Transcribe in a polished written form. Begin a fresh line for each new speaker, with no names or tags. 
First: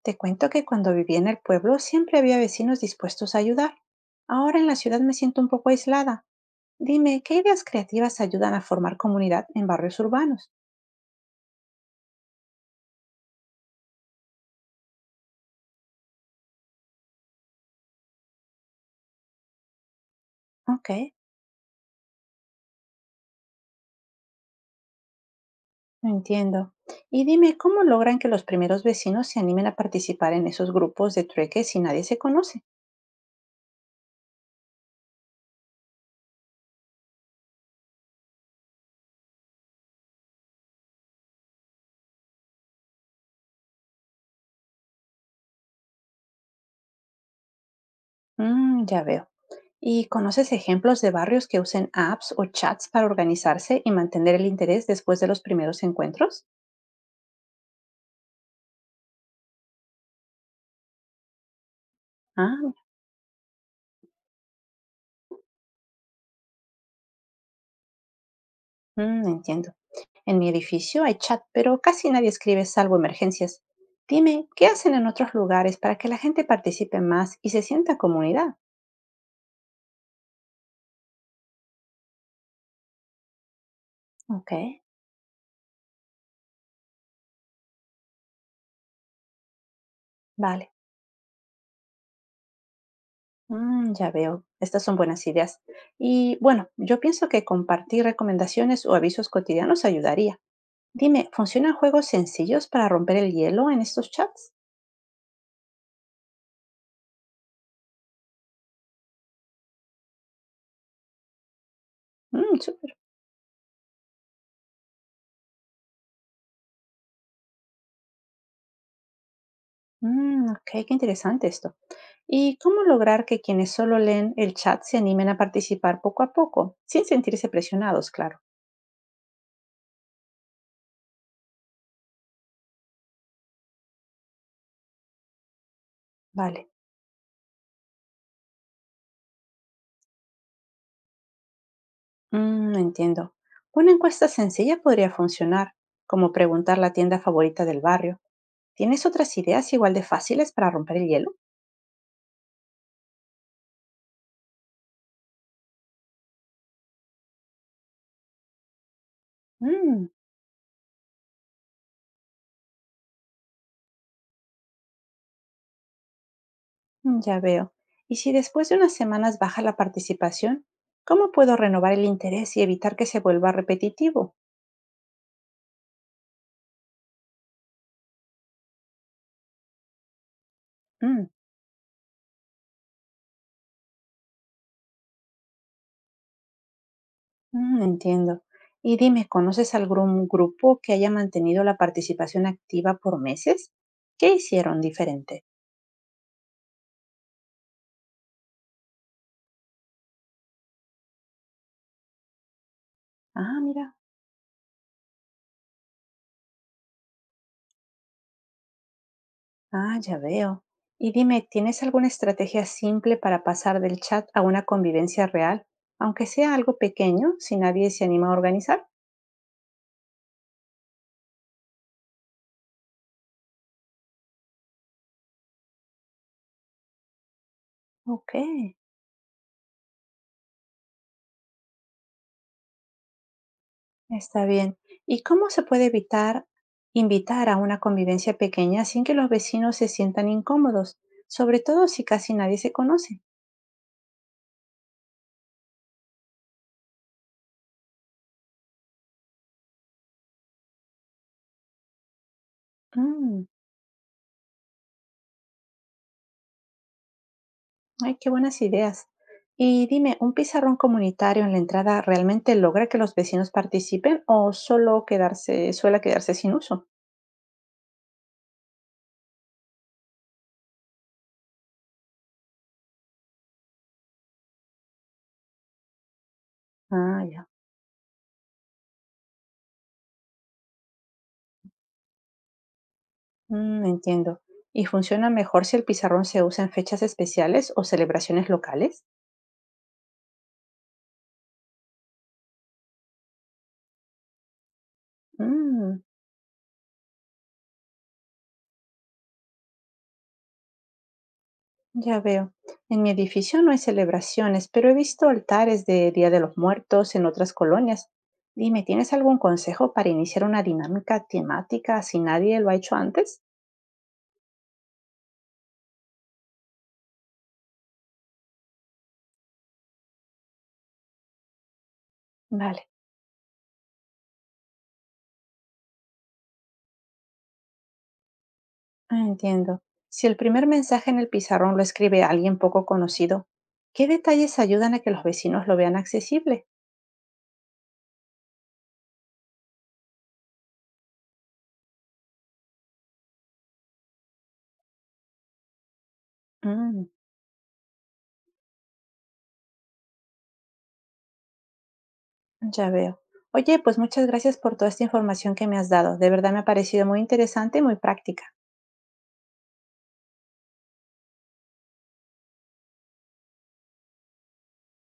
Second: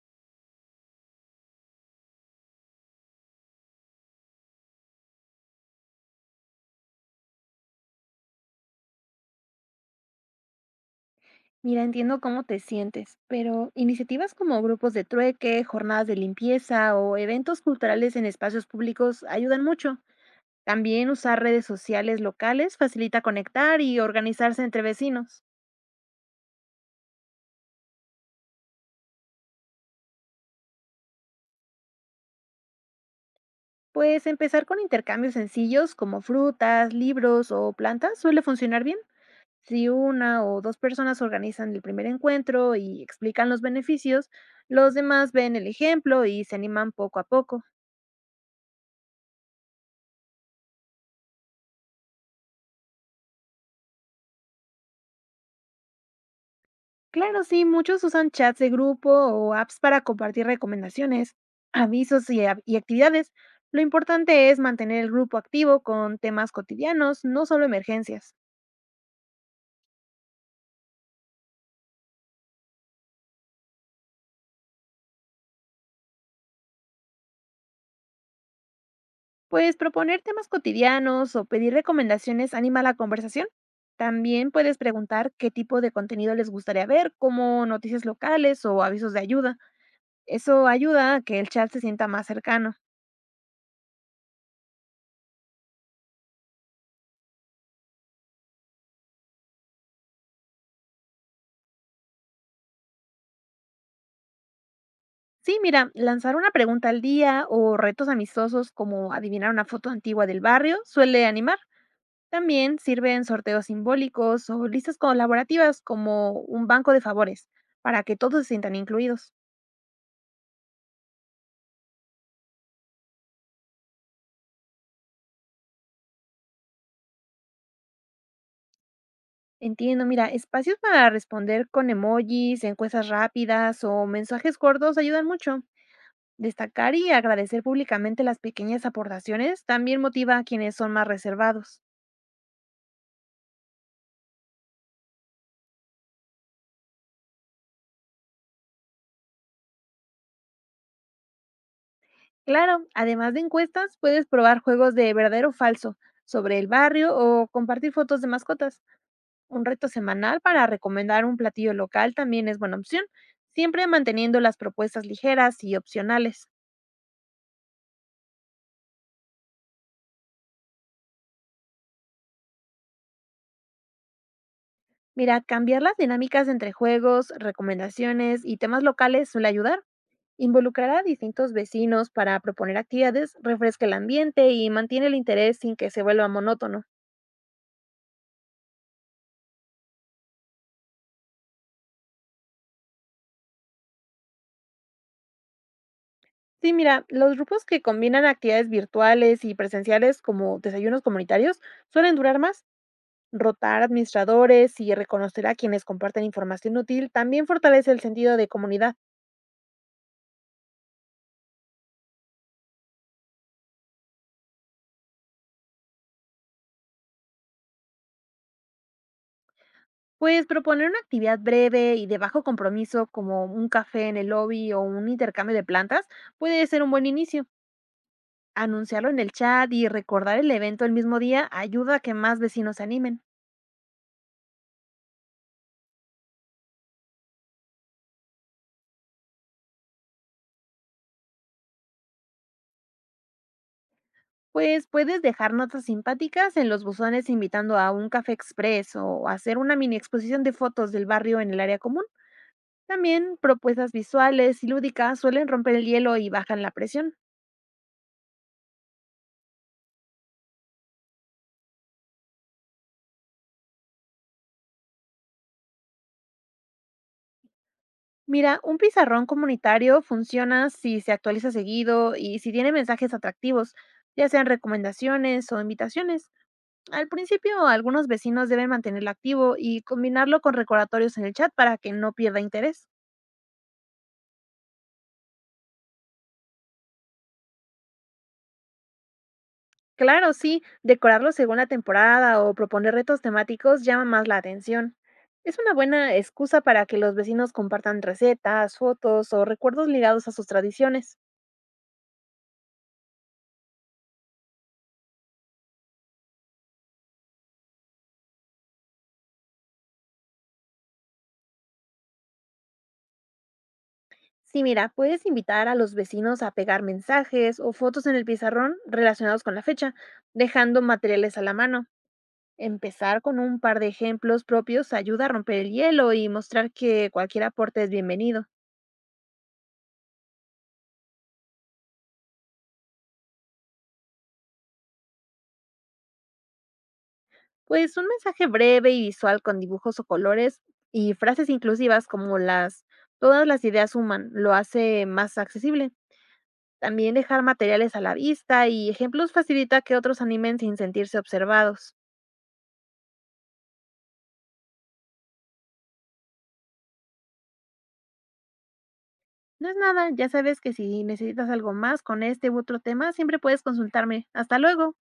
Te cuento que cuando vivía en el pueblo siempre había vecinos dispuestos a ayudar. Ahora en la ciudad me siento un poco aislada. Dime, ¿qué ideas creativas ayudan a formar comunidad en barrios urbanos?
Mira, entiendo cómo te sientes, pero iniciativas como grupos de trueque, jornadas de limpieza o eventos culturales en espacios públicos ayudan mucho.
Ok,
También usar redes sociales locales facilita conectar y organizarse entre vecinos.
entiendo. Y dime, ¿cómo logran que los primeros vecinos se animen a participar en esos grupos de trueque si nadie se conoce?
Pues empezar con intercambios sencillos como frutas, libros o plantas suele funcionar bien. Si una o dos personas organizan el primer encuentro y explican los beneficios, los demás ven el ejemplo y se animan poco a poco.
Mm, ya veo. ¿Y conoces ejemplos de barrios que usen apps o chats para organizarse y mantener el interés después de los primeros encuentros?
Claro, sí, muchos usan chats de grupo o apps para compartir recomendaciones, avisos y, a-
Ah,
y actividades. Lo importante es mantener el grupo activo con temas cotidianos, no solo emergencias.
entiendo. En mi edificio hay chat, pero casi nadie escribe salvo emergencias. Dime, ¿qué hacen en otros lugares para que la gente participe más y se sienta comunidad?
Pues proponer temas cotidianos o pedir recomendaciones anima la conversación. También
Ok,
puedes preguntar qué tipo de contenido les gustaría ver, como noticias locales o avisos de ayuda. Eso
vale.
ayuda a que el chat se sienta más cercano.
Mm, ya veo. Estas son buenas ideas. Y bueno, yo pienso que compartir recomendaciones o avisos cotidianos ayudaría. Dime, ¿funcionan juegos sencillos para romper el hielo en estos chats?
Sí, mira, lanzar una pregunta al día o retos amistosos como adivinar una foto antigua del barrio suele animar.
Mm,
También
súper.
sirven sorteos simbólicos o listas colaborativas como un banco de favores para que todos se sientan incluidos.
Mm, ok, qué interesante esto. ¿Y cómo lograr que quienes solo leen el chat se animen a participar poco a poco, sin sentirse presionados, claro?
Entiendo, mira, espacios para responder con emojis, encuestas rápidas o mensajes cortos ayudan mucho.
Vale.
Destacar y agradecer públicamente las pequeñas aportaciones también motiva a quienes son más reservados.
Entiendo. Una encuesta sencilla podría funcionar, como preguntar la tienda favorita del barrio. ¿Tienes otras ideas igual de fáciles para romper el hielo?
Claro, además de encuestas, puedes probar juegos de verdadero o falso sobre el barrio o compartir fotos de mascotas. Un reto
Mm,
semanal para recomendar un platillo local también es buena opción, siempre manteniendo las propuestas ligeras y opcionales.
ya veo. Y si después de unas semanas baja la participación, ¿cómo puedo renovar el interés y evitar que se vuelva repetitivo?
Mira, cambiar las dinámicas entre juegos, recomendaciones y temas locales suele ayudar. Involucrar a
Mm,
distintos vecinos para proponer actividades refresca el ambiente y mantiene el interés sin que se vuelva monótono.
Entiendo. Y dime, ¿conoces algún grupo que haya mantenido la participación activa por meses? ¿Qué hicieron diferente?
Sí, mira, los grupos que combinan actividades virtuales y presenciales como desayunos comunitarios suelen durar más.
Ah,
Rotar
mira.
administradores y reconocer a quienes comparten información útil también fortalece el sentido de comunidad.
Ah, ya veo. Y dime, ¿tienes alguna estrategia simple para pasar del chat a una convivencia real, aunque sea algo pequeño, si nadie se anima a organizar?
Pues proponer una actividad breve y de bajo compromiso como un café en el lobby o un intercambio de plantas puede ser un buen inicio.
Ok,
Anunciarlo en el chat y recordar el evento el mismo día ayuda a que más vecinos se animen.
está bien. ¿Y cómo se puede evitar invitar a una convivencia pequeña sin que los vecinos se sientan incómodos, sobre todo si casi nadie se conoce?
Pues puedes dejar notas simpáticas en los buzones invitando a un café expreso o hacer una mini exposición de fotos del barrio en el área común. También
Mm,
propuestas visuales y lúdicas suelen romper el hielo y bajan la presión.
ay, qué buenas ideas. Y dime, ¿un pizarrón comunitario en la entrada realmente logra que los vecinos participen o solo quedarse, suele quedarse sin uso?
Mira, un pizarrón comunitario funciona si se actualiza seguido y si tiene mensajes atractivos, ya sean recomendaciones o invitaciones. Al
Ah, ya.
principio, algunos vecinos deben mantenerlo activo y combinarlo con recordatorios en el chat para que no pierda interés.
Entiendo. ¿Y funciona mejor si el pizarrón se usa en fechas especiales o celebraciones locales?
Claro, sí, decorarlo según la temporada o proponer retos temáticos llama más la atención. Es una
Mm,
buena excusa para que los vecinos compartan recetas, fotos o recuerdos ligados a sus tradiciones.
ya veo. En mi edificio no hay celebraciones, pero he visto altares de Día de los Muertos en otras colonias. Dime, ¿tienes algún consejo para iniciar una dinámica temática si nadie lo ha hecho antes?
Sí, mira, puedes invitar a los vecinos a pegar mensajes o fotos en el pizarrón relacionados con la fecha, dejando materiales a la mano.
Vale,
Empezar con un par de ejemplos propios ayuda a romper el hielo y mostrar que cualquier aporte es bienvenido.
ah, entiendo. Si el primer mensaje en el pizarrón lo escribe alguien poco conocido, ¿qué detalles ayudan a que los vecinos lo vean accesible?
Pues un mensaje breve y visual con dibujos o colores y frases inclusivas como las todas las ideas suman, lo hace más accesible.
Mm.
También dejar materiales a la vista y ejemplos facilita que otros animen sin sentirse observados.
Ya veo. Oye, pues muchas gracias por toda esta información que me has dado. De verdad me ha parecido muy interesante y muy práctica.
No es nada, ya sabes que si necesitas algo más con este u otro tema, siempre puedes consultarme. Hasta luego.